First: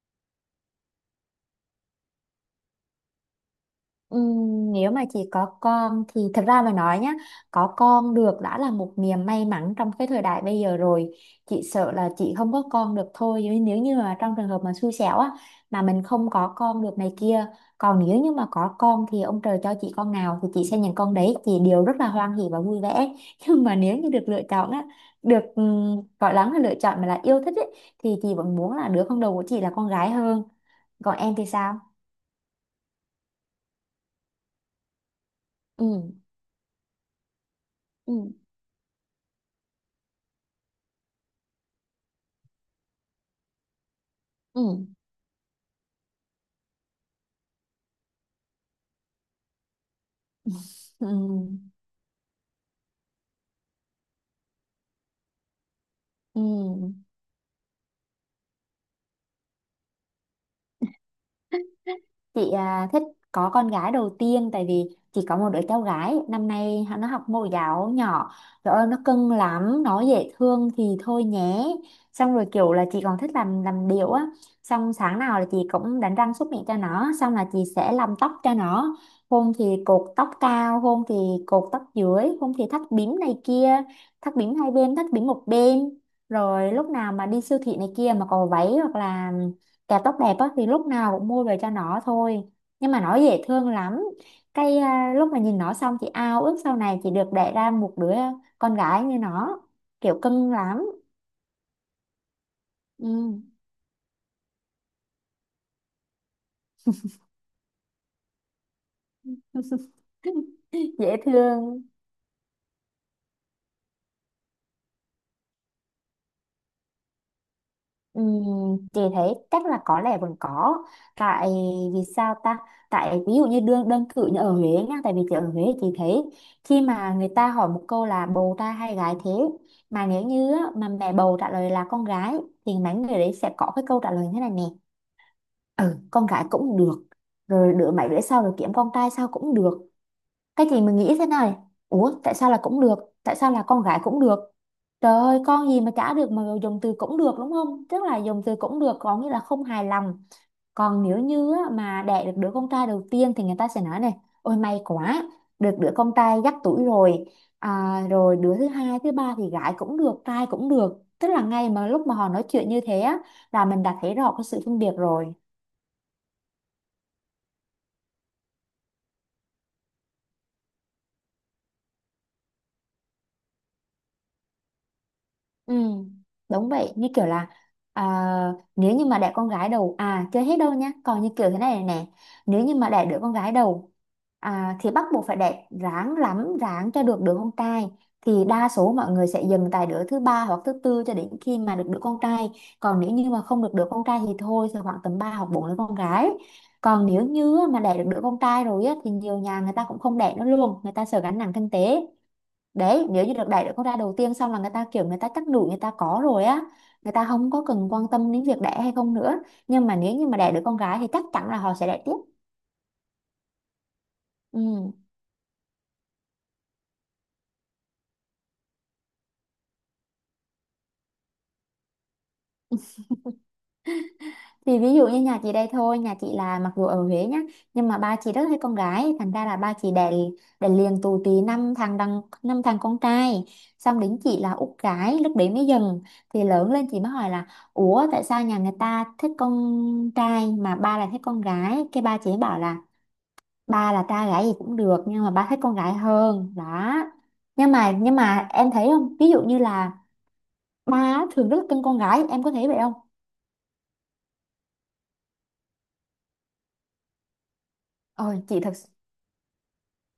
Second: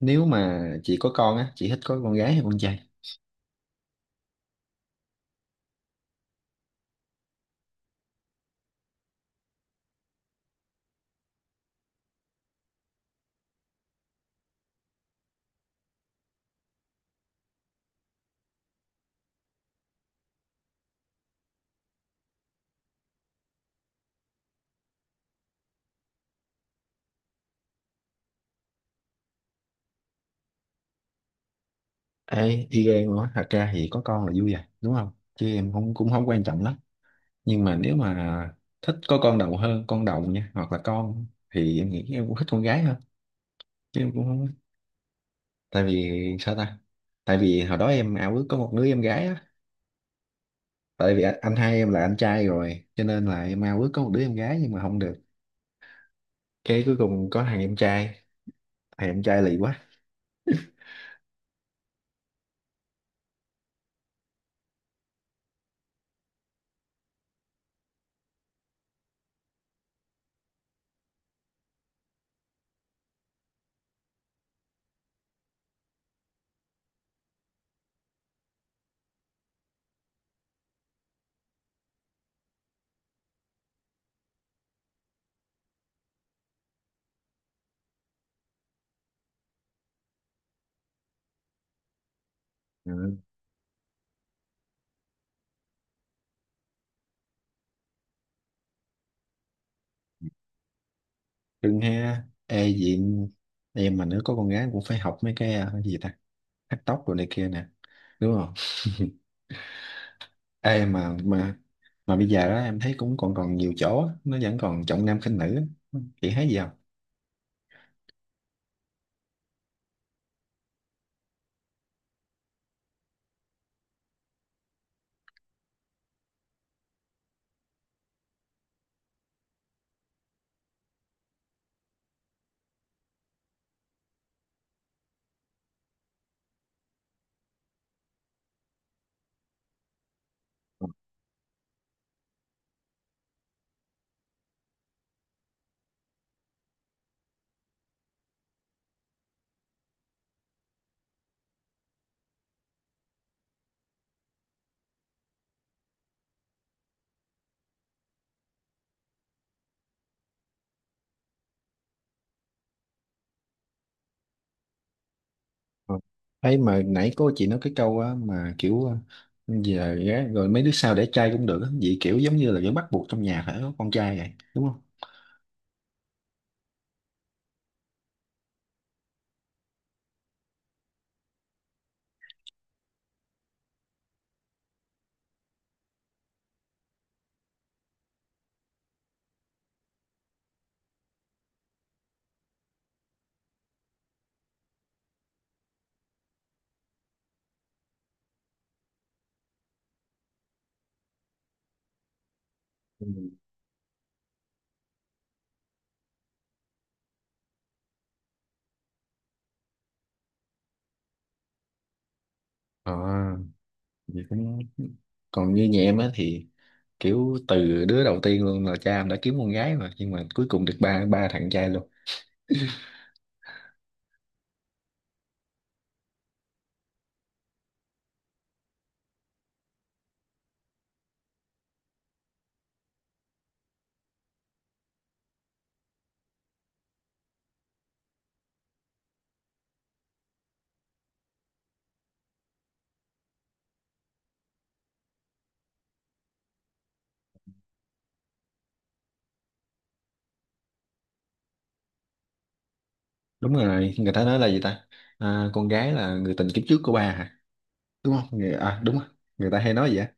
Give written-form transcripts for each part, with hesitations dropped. Nếu mà chị có con á, chị thích có con gái hay con trai? Nếu mà chỉ có con thì thật ra mà nói nhá, có con được đã là một niềm may mắn trong cái thời đại bây giờ rồi. Chị sợ là chị không có con được thôi, nhưng nếu như mà trong trường hợp mà xui xẻo á, mà mình không có con được này kia. Còn nếu như mà có con thì ông trời cho chị con nào thì chị sẽ nhận con đấy, chị đều rất là hoan hỉ và vui vẻ. Nhưng mà nếu như được lựa chọn á, được gọi lắm là lựa chọn mà là yêu thích ấy, thì chị vẫn muốn là đứa con đầu của chị là con gái hơn. Còn em thì sao? Ê, y gan nữa, thật ra thì có con là vui rồi đúng không, chứ em Ừ. không cũng không quan trọng lắm. Nhưng mà nếu Ừ. mà thích có con đầu hơn con đồng nha, hoặc là con thì em nghĩ em cũng thích con gái hơn, chứ em cũng không. Ừ. Tại vì sao ta? Tại vì hồi đó em ao ước có một đứa em gái á. Ừ. Tại vì anh hai em là anh trai rồi cho nên là em ao ước có một đứa em gái nhưng mà không được. Ừ. Cái cuối cùng có thằng em trai, thằng em trai lì quá. Chị thích có con gái đầu tiên tại vì chỉ có một đứa cháu gái, năm nay nó học mẫu giáo nhỏ. Trời ơi, nó cưng lắm, nó dễ thương thì thôi nhé. Xong rồi kiểu là chị còn thích làm điệu á, xong sáng nào là chị cũng đánh răng súc miệng cho nó, xong là chị sẽ làm tóc cho nó. Hôm thì cột tóc cao, hôm thì cột tóc dưới, hôm thì thắt bím này kia, thắt bím hai bên, thắt bím một bên. Rồi lúc nào mà đi siêu thị này kia mà có váy hoặc là kẹo tóc đẹp á thì lúc nào cũng mua về cho nó thôi. Nhưng mà nó Ừ. dễ thương lắm. Lúc mà nhìn nó xong chị ao ước sau này chị được đẻ ra một đứa con gái như nó, kiểu cưng lắm. Cưng ha. Ê gì, Ừ. em mà nếu có con gái cũng phải học mấy cái, cái gì ta, cắt tóc rồi này kia nè, đúng không? Ê mà Dễ mà thương. mà bây giờ đó em thấy cũng còn còn nhiều chỗ á, nó vẫn còn trọng nam khinh nữ á. Chị thấy gì không? Chị thấy chắc là có lẽ vẫn có. Tại vì sao ta? Tại ví dụ như đơn đơn cử như ở Huế nha, tại vì chị ở Huế chị thấy khi mà người ta hỏi một câu là bầu trai hay gái thế, mà nếu như á, mà mẹ bầu trả lời là con gái, thì mấy người đấy sẽ có cái câu trả lời thế này nè: ừ con gái cũng được, rồi đứa mấy đứa sau rồi kiếm con trai sao cũng được. Cái gì mình nghĩ thế này: ủa tại sao là cũng được, tại sao là con gái cũng được? Trời ơi con gì mà chả được, mà dùng từ cũng được đúng không, tức là dùng từ cũng được có nghĩa là không hài lòng. Còn nếu như á, mà đẻ được đứa con trai đầu tiên thì người ta sẽ nói này: ôi may quá, được đứa con trai dắt tuổi rồi. Rồi đứa thứ hai thứ ba thì gái cũng được trai cũng được, tức là ngay mà lúc mà họ nói chuyện như thế á, là mình đã thấy rõ cái sự phân biệt rồi. Ừ. Thấy mà nãy cô chị nói cái câu á, mà kiểu giờ gái rồi mấy đứa sau để trai cũng được á. Vậy kiểu giống như là vẫn bắt buộc trong nhà phải có con trai vậy, đúng không? Ừ, đúng vậy như kiểu là, à, nếu như mà đẻ con gái đầu à chưa hết đâu nhá, còn như kiểu thế này này nè, nếu như mà đẻ đứa con gái đầu, thì bắt buộc phải đẻ, ráng lắm ráng cho được đứa con trai. Thì đa số mọi người sẽ dừng tại đứa thứ ba hoặc thứ tư cho đến khi mà được đứa con trai. Còn nếu như mà không được đứa con trai thì thôi, sẽ khoảng tầm 3 hoặc 4 đứa con gái. Còn nếu như mà đẻ được đứa con trai rồi á, thì nhiều nhà người ta cũng không đẻ nữa luôn, người ta sợ gánh nặng kinh tế. Ừ. Đấy, nếu như được đẩy được con ra đầu tiên xong là người ta kiểu, người ta chắc đủ, người ta có rồi á, người ta không có cần quan tâm đến việc đẻ hay không nữa. Nhưng mà nếu như mà đẻ được con gái thì chắc chắn là họ sẽ đẻ tiếp. Ờ, vậy cũng Ừ. còn như nhà em á thì kiểu từ đứa đầu tiên luôn là cha em đã kiếm con gái mà, nhưng mà cuối cùng được ba ba thằng trai luôn. Thì ví dụ như nhà chị đây thôi, nhà chị là mặc dù ở Huế nhá, nhưng mà ba chị rất thích con gái thành ra là ba chị đẻ đẻ liền tù tì năm thằng, đằng năm thằng con trai. Xong đến chị là út gái, lúc đấy mới dần. Thì lớn lên chị mới hỏi là: ủa tại sao nhà người ta thích con trai mà ba lại thích con gái, cái ba chị ấy bảo là: ba là trai gái gì cũng được nhưng mà ba thích con gái hơn đó. Nhưng mà em thấy không, ví dụ như là ba á, thường rất là cưng con gái, em có thấy vậy không? Đúng rồi, người ta nói là gì ta, à, con gái là người tình kiếp trước của ba hả? Đúng ờ không người, chị thật à s- đúng rồi, người ta hay nói vậy á.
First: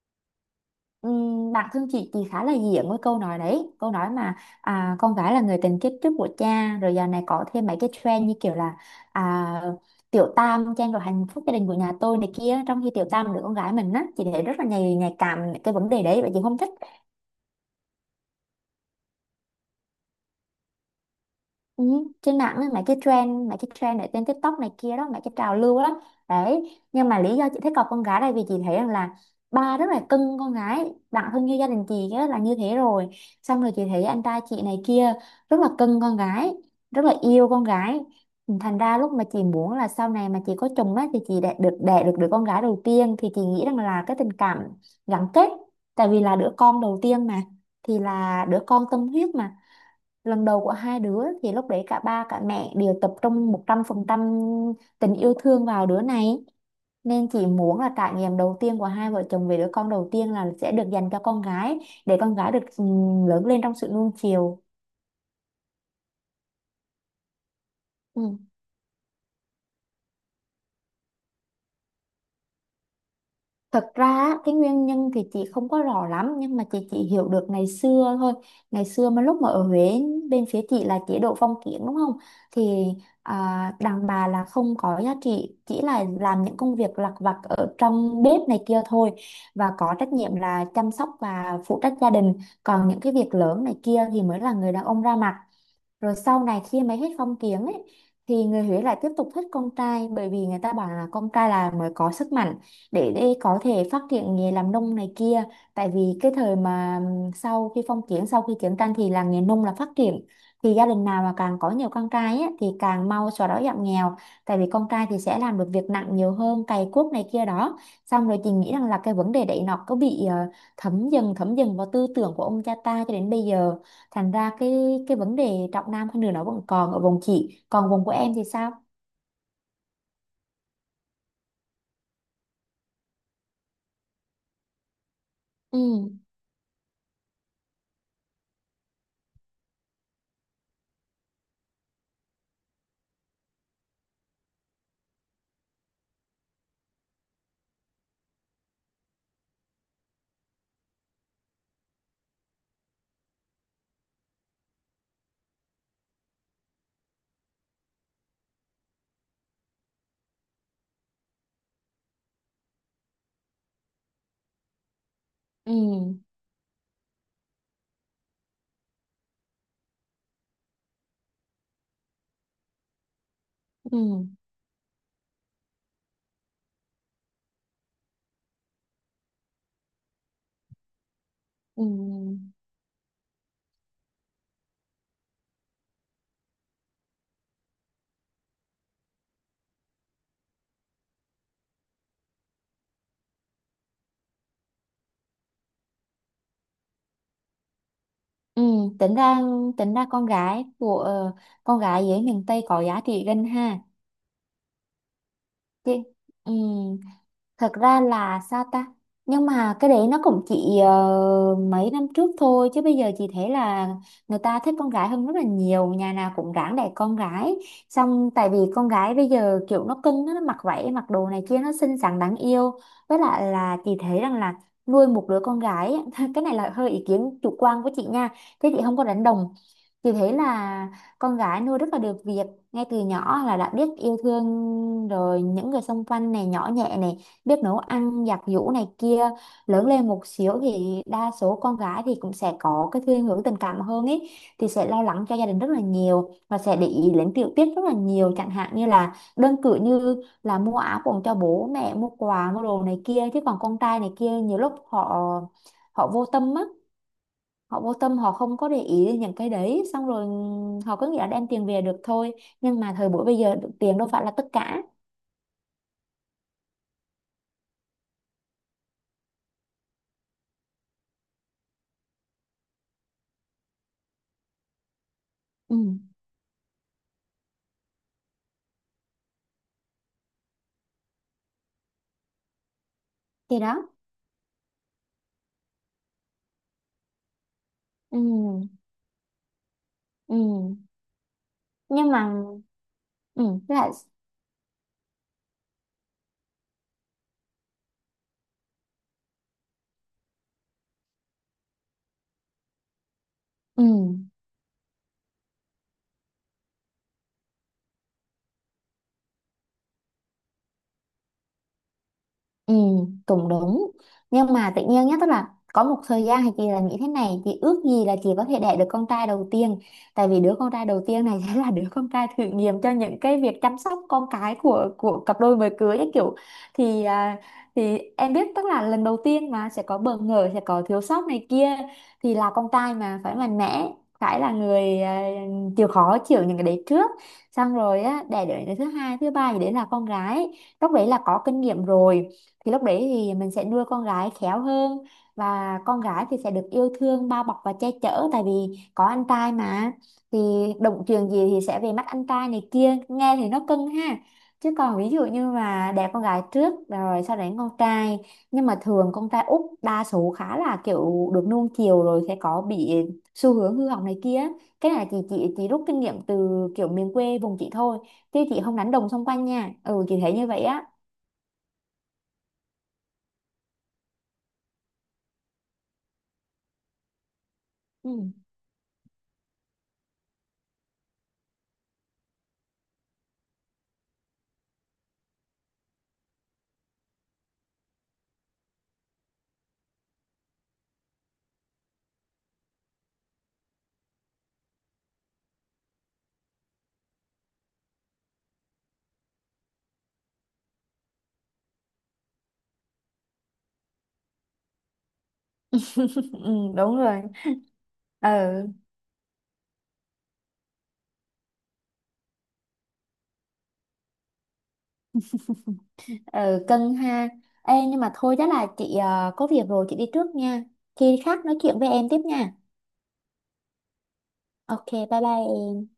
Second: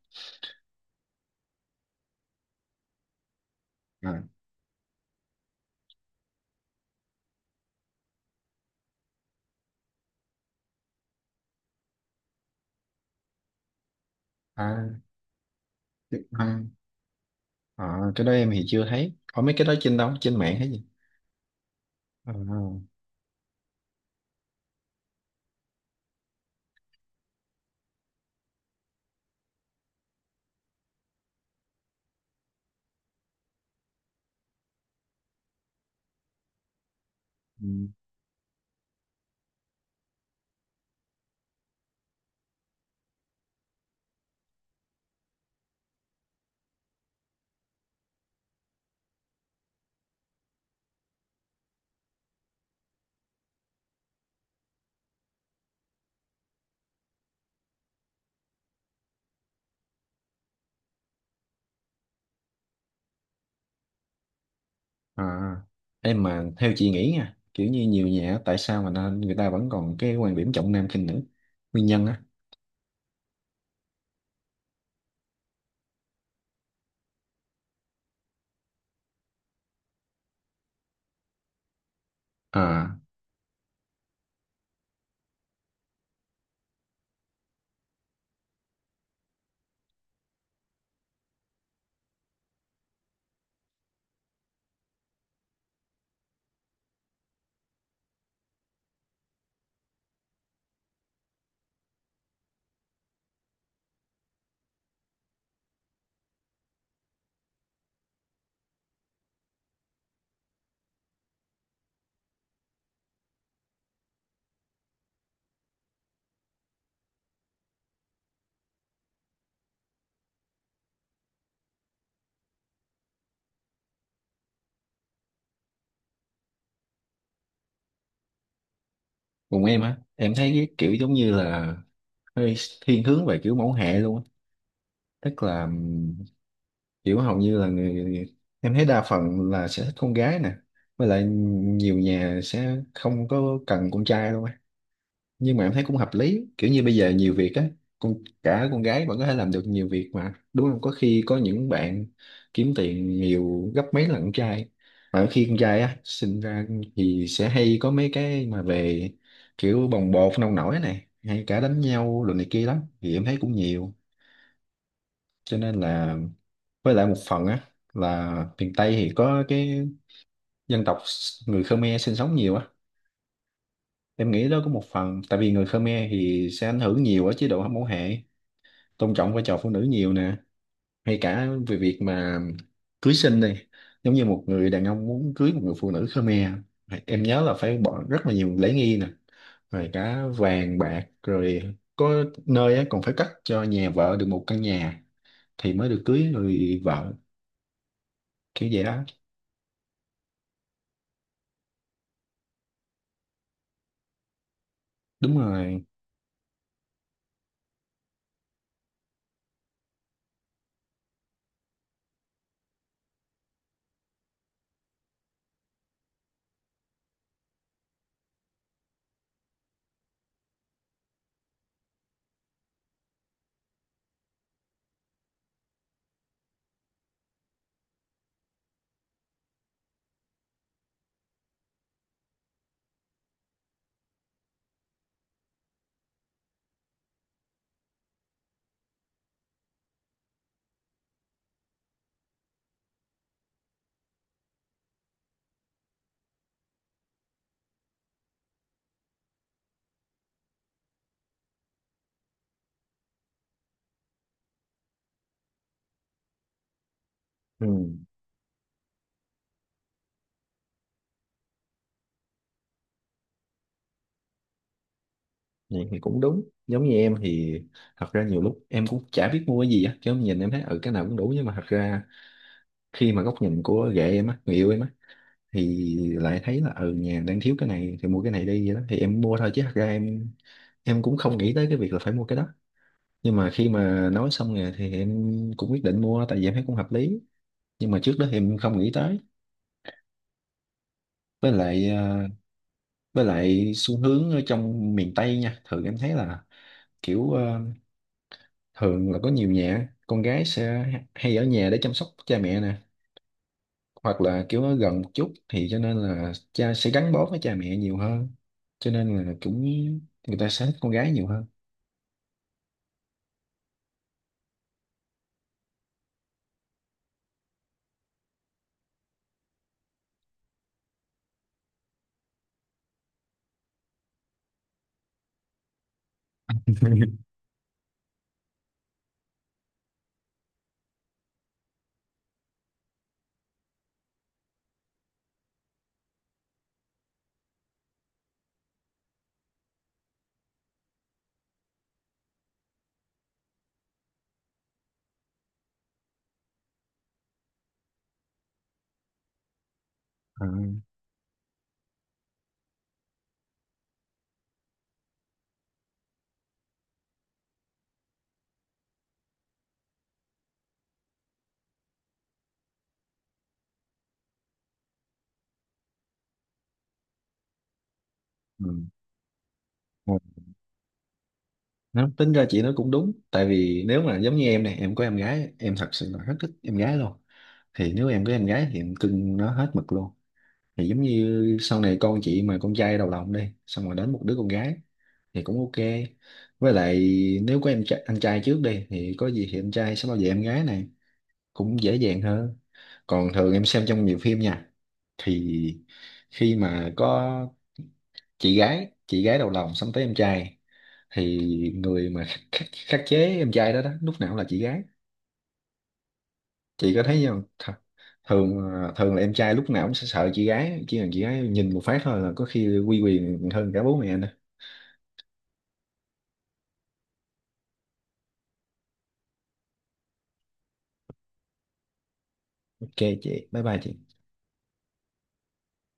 Bản thân chị khá là diện với câu nói đấy, câu nói À, mà con gái là người tình kiếp trước của cha, rồi giờ này có thêm mấy cái trend như kiểu là à, tiểu tam trang rồi hạnh phúc gia đình của nhà tôi này kia, trong khi tiểu tam là đứa con gái mình á, chị thấy rất là à, nhạy nhạy cảm cái vấn đề đấy và chị à, không thích. à, cái đó em thì chưa thấy có mấy cái đó trên đâu, trên mạng hay gì. Ừ, À, trên mạng á, mấy cái trend ở trên TikTok này kia đó, mấy cái trào lưu đó. Đấy nhưng mà lý do chị thích cọc con gái đây vì chị thấy rằng là ba rất là cưng con gái, đặng thân như gia đình chị á, là như thế rồi. Xong rồi chị thấy anh trai chị này kia rất là cưng con gái, rất là yêu con ừ. gái. Thành ra lúc mà chị muốn là sau này mà chị có chồng á thì chị đẻ được đứa con gái đầu tiên thì chị nghĩ rằng là cái tình cảm gắn kết, tại vì là đứa con đầu tiên mà, thì là đứa con tâm huyết mà, lần đầu của hai đứa thì lúc đấy cả ba cả mẹ đều tập trung 100% tình yêu thương vào đứa này. Nên chị muốn là trải nghiệm đầu tiên của hai vợ chồng về đứa con đầu tiên là sẽ được dành cho con gái, để con gái được lớn lên trong sự nuông chiều. À, em mà theo chị nghĩ nha, kiểu như nhiều nhà Ừ. á, tại sao mà nó- người ta vẫn còn cái quan điểm trọng nam khinh nữ, nguyên nhân á? Thật ra á, cái nguyên nhân thì chị không có rõ lắm nhưng mà chị chỉ hiểu được ngày xưa thôi. Ngày xưa mà lúc mà ở Huế, bên phía chị là chế độ phong kiến đúng không? Thì À, đàn bà là không có giá trị, chỉ là làm những công việc lặt vặt ở trong bếp này kia thôi và có trách nhiệm là chăm sóc và phụ trách gia đình. Còn những cái việc lớn này kia thì mới là người đàn ông ra mặt. Rồi sau này khi mà hết phong kiến ấy thì người Huế lại tiếp tục thích con trai, bởi vì người ta bảo là con trai là mới có sức mạnh để có thể phát triển nghề làm nông này kia. Tại vì cái thời mà sau khi phong kiến, sau khi chiến tranh thì là nghề nông là phát triển. Thì gia đình nào mà càng có nhiều con trai ấy, thì càng mau xóa đói giảm nghèo. Tại vì con trai thì sẽ làm được việc nặng nhiều hơn, cày cuốc này kia đó. Xong rồi chị nghĩ rằng là cái vấn đề đấy nó có bị thấm dần vào tư tưởng của ông cha ta cho đến bây giờ, thành ra cái vấn đề trọng nam khinh nữ nó vẫn còn ở vùng chị, còn vùng của em thì sao? cùng em á, em thấy cái kiểu giống như là hơi thiên hướng về kiểu mẫu hệ luôn á. Tức là Ừ. Kiểu hầu như là người em thấy đa phần là sẽ thích con gái nè. Với lại nhiều nhà sẽ không có cần con trai luôn á, nhưng mà em thấy cũng hợp lý, kiểu như bây giờ nhiều việc á, con cả con gái vẫn có thể làm được nhiều việc mà, đúng không, có khi có những bạn kiếm tiền nhiều gấp mấy lần con trai. Mà khi con trai á sinh ra thì sẽ hay có mấy cái mà về kiểu bồng bột nông nổi này, hay cả đánh nhau rồi này kia lắm, thì em thấy cũng nhiều, cho Ừ. nên là với lại một phần á là miền Tây thì có cái dân tộc người Khmer sinh sống nhiều á. Ừ. Em nghĩ đó có một phần tại vì người Khmer thì sẽ ảnh hưởng nhiều ở chế độ hâm mẫu hệ, tôn trọng vai trò phụ nữ nhiều nè, hay cả về việc mà Ừ. cưới xin đi, giống như một người đàn ông muốn cưới một người phụ nữ Khmer, em nhớ là phải bỏ rất là nhiều lễ nghi nè, rồi cả vàng bạc, rồi có nơi á, còn phải cắt cho nhà vợ được một căn nhà thì mới được cưới người vợ, Ừ. kiểu vậy đó. tính ra tính ra con gái của con gái dưới miền Tây có giá trị gần ha. Đúng rồi, Chứ. Ừ. Thật ra là sao ta? Nhưng mà cái đấy nó cũng chỉ mấy năm trước thôi, chứ bây giờ chị thấy là người ta thích con gái hơn rất là nhiều, nhà nào cũng ráng đẻ con gái. Xong tại vì con gái bây giờ kiểu nó cưng á, nó mặc váy mặc đồ này kia nó xinh xắn đáng yêu. Với lại là chị thấy rằng là nuôi một đứa con gái á, cái này là hơi ý kiến chủ quan của chị nha, thế chị không có đánh đồng. Chị thấy là con gái nuôi rất là được việc, ngay từ nhỏ là đã biết yêu thương rồi những người xung quanh này, nhỏ nhẹ này, biết nấu ăn giặt giũ này kia. Lớn lên một xíu thì đa số con gái thì cũng sẽ có cái thiên hướng tình cảm hơn ấy, thì sẽ lo lắng cho gia đình rất là nhiều và sẽ để ý đến tiểu tiết rất là nhiều, chẳng hạn như là đơn cử như là mua áo quần cho bố mẹ, mua quà, mua đồ này kia. Chứ còn con trai này kia nhiều lúc họ họ vô tâm á, ừ, họ vô tâm họ không có để ý đến những cái đấy, xong rồi họ cứ nghĩ là đem tiền về được thôi. Nhưng mà thời buổi bây giờ tiền đâu phải là tất cả. vậy thì cũng đúng. Giống như em thì thật ra nhiều lúc em cũng chả biết mua cái gì á, chứ em nhìn em thấy ừ cái nào cũng đủ, nhưng mà thật ra khi mà góc nhìn của ghệ em á, người yêu em á, Ừ thì lại thấy là ừ nhà đang thiếu cái này thì mua cái này đi, vậy đó thì em mua thôi, chứ thật ra em cũng không nghĩ tới cái việc là phải mua cái đó. Nhưng mà thì khi đó. mà nói xong rồi thì em cũng quyết định mua, tại vì em thấy cũng hợp lý, nhưng mà trước Ừ. đó thì em không nghĩ tới. Ừ. Với lại Nhưng mà. với Ừ lại lại. xu hướng ở trong miền Tây nha, thường em thấy là kiểu thường là có nhiều nhà con gái sẽ hay ở nhà để chăm sóc cha mẹ nè, Ừ. hoặc là kiểu nó gần một chút thì cho nên là cha sẽ gắn bó với cha mẹ nhiều hơn, cho nên là cũng người ta sẽ thích con gái nhiều hơn. Ừ, cũng đúng. Nhưng mà tự nhiên nhá, tức là có một thời gian thì chị là nghĩ thế này, chị ước gì là chị có thể đẻ được con trai đầu tiên. Tại vì đứa con trai đầu tiên này sẽ là đứa con trai thử nghiệm cho những cái việc chăm sóc con cái của cặp đôi mới cưới ấy kiểu, thì à, thì em biết tức là lần đầu tiên mà sẽ có bỡ ngỡ, sẽ có thiếu sót này kia, thì là con trai mà phải mạnh mẽ, phải là người chịu khó chịu những cái đấy trước. Xong rồi á, đẻ đứa thứ hai, thứ ba gì đấy là con gái. Lúc đấy là có kinh nghiệm rồi thì lúc đấy thì mình sẽ nuôi con gái khéo hơn, và con gái thì sẽ được yêu thương bao bọc và che chở, tại vì có anh trai mà, thì À, động chuyện gì thì sẽ về mắt anh trai này kia, nghe thì nó cưng ha. Chứ còn ví dụ như mà đẻ con gái trước rồi sau đấy con trai, nhưng mà thường con trai út đa số khá là kiểu được nuông chiều rồi sẽ có bị xu hướng hư hỏng này kia. Cái này chị rút kinh nghiệm từ kiểu miền quê vùng chị thôi, chứ chị ừ. không đánh đồng xung quanh nha. Ừ Ừ. chị thấy như vậy á. Nó tính ra chị nói cũng đúng, tại vì nếu mà giống như em này, em có em gái em thật sự là rất thích em gái luôn, thì nếu Ừ. em có em gái thì em cưng nó hết mực luôn. Thì giống như sau này con chị mà con trai đầu lòng đi xong rồi đến một đứa con gái thì cũng ok. Với lại nếu có em trai, anh trai trước đi thì có gì thì anh trai sẽ bảo vệ em gái này, cũng dễ dàng hơn. Còn thường em xem trong nhiều phim nha, thì khi mà có chị gái đầu lòng sắm tới em trai, thì người mà khắc chế em trai đó đó lúc nào cũng là chị gái. Ừ, Chị đúng có rồi. thấy không Th? Thường Ừ. ờ, thường là em trai lúc nào cũng sẽ sợ chị gái, chỉ cần chị gái nhìn một phát thôi là có khi quy quyền hơn cả bố mẹ nữa. Ừ, cân ha. Ê nhưng mà thôi chắc là chị có việc rồi chị đi trước nha. Khi khác nói chuyện với em tiếp nha. Ok, chị bye bye chị. Ok, bye bye em.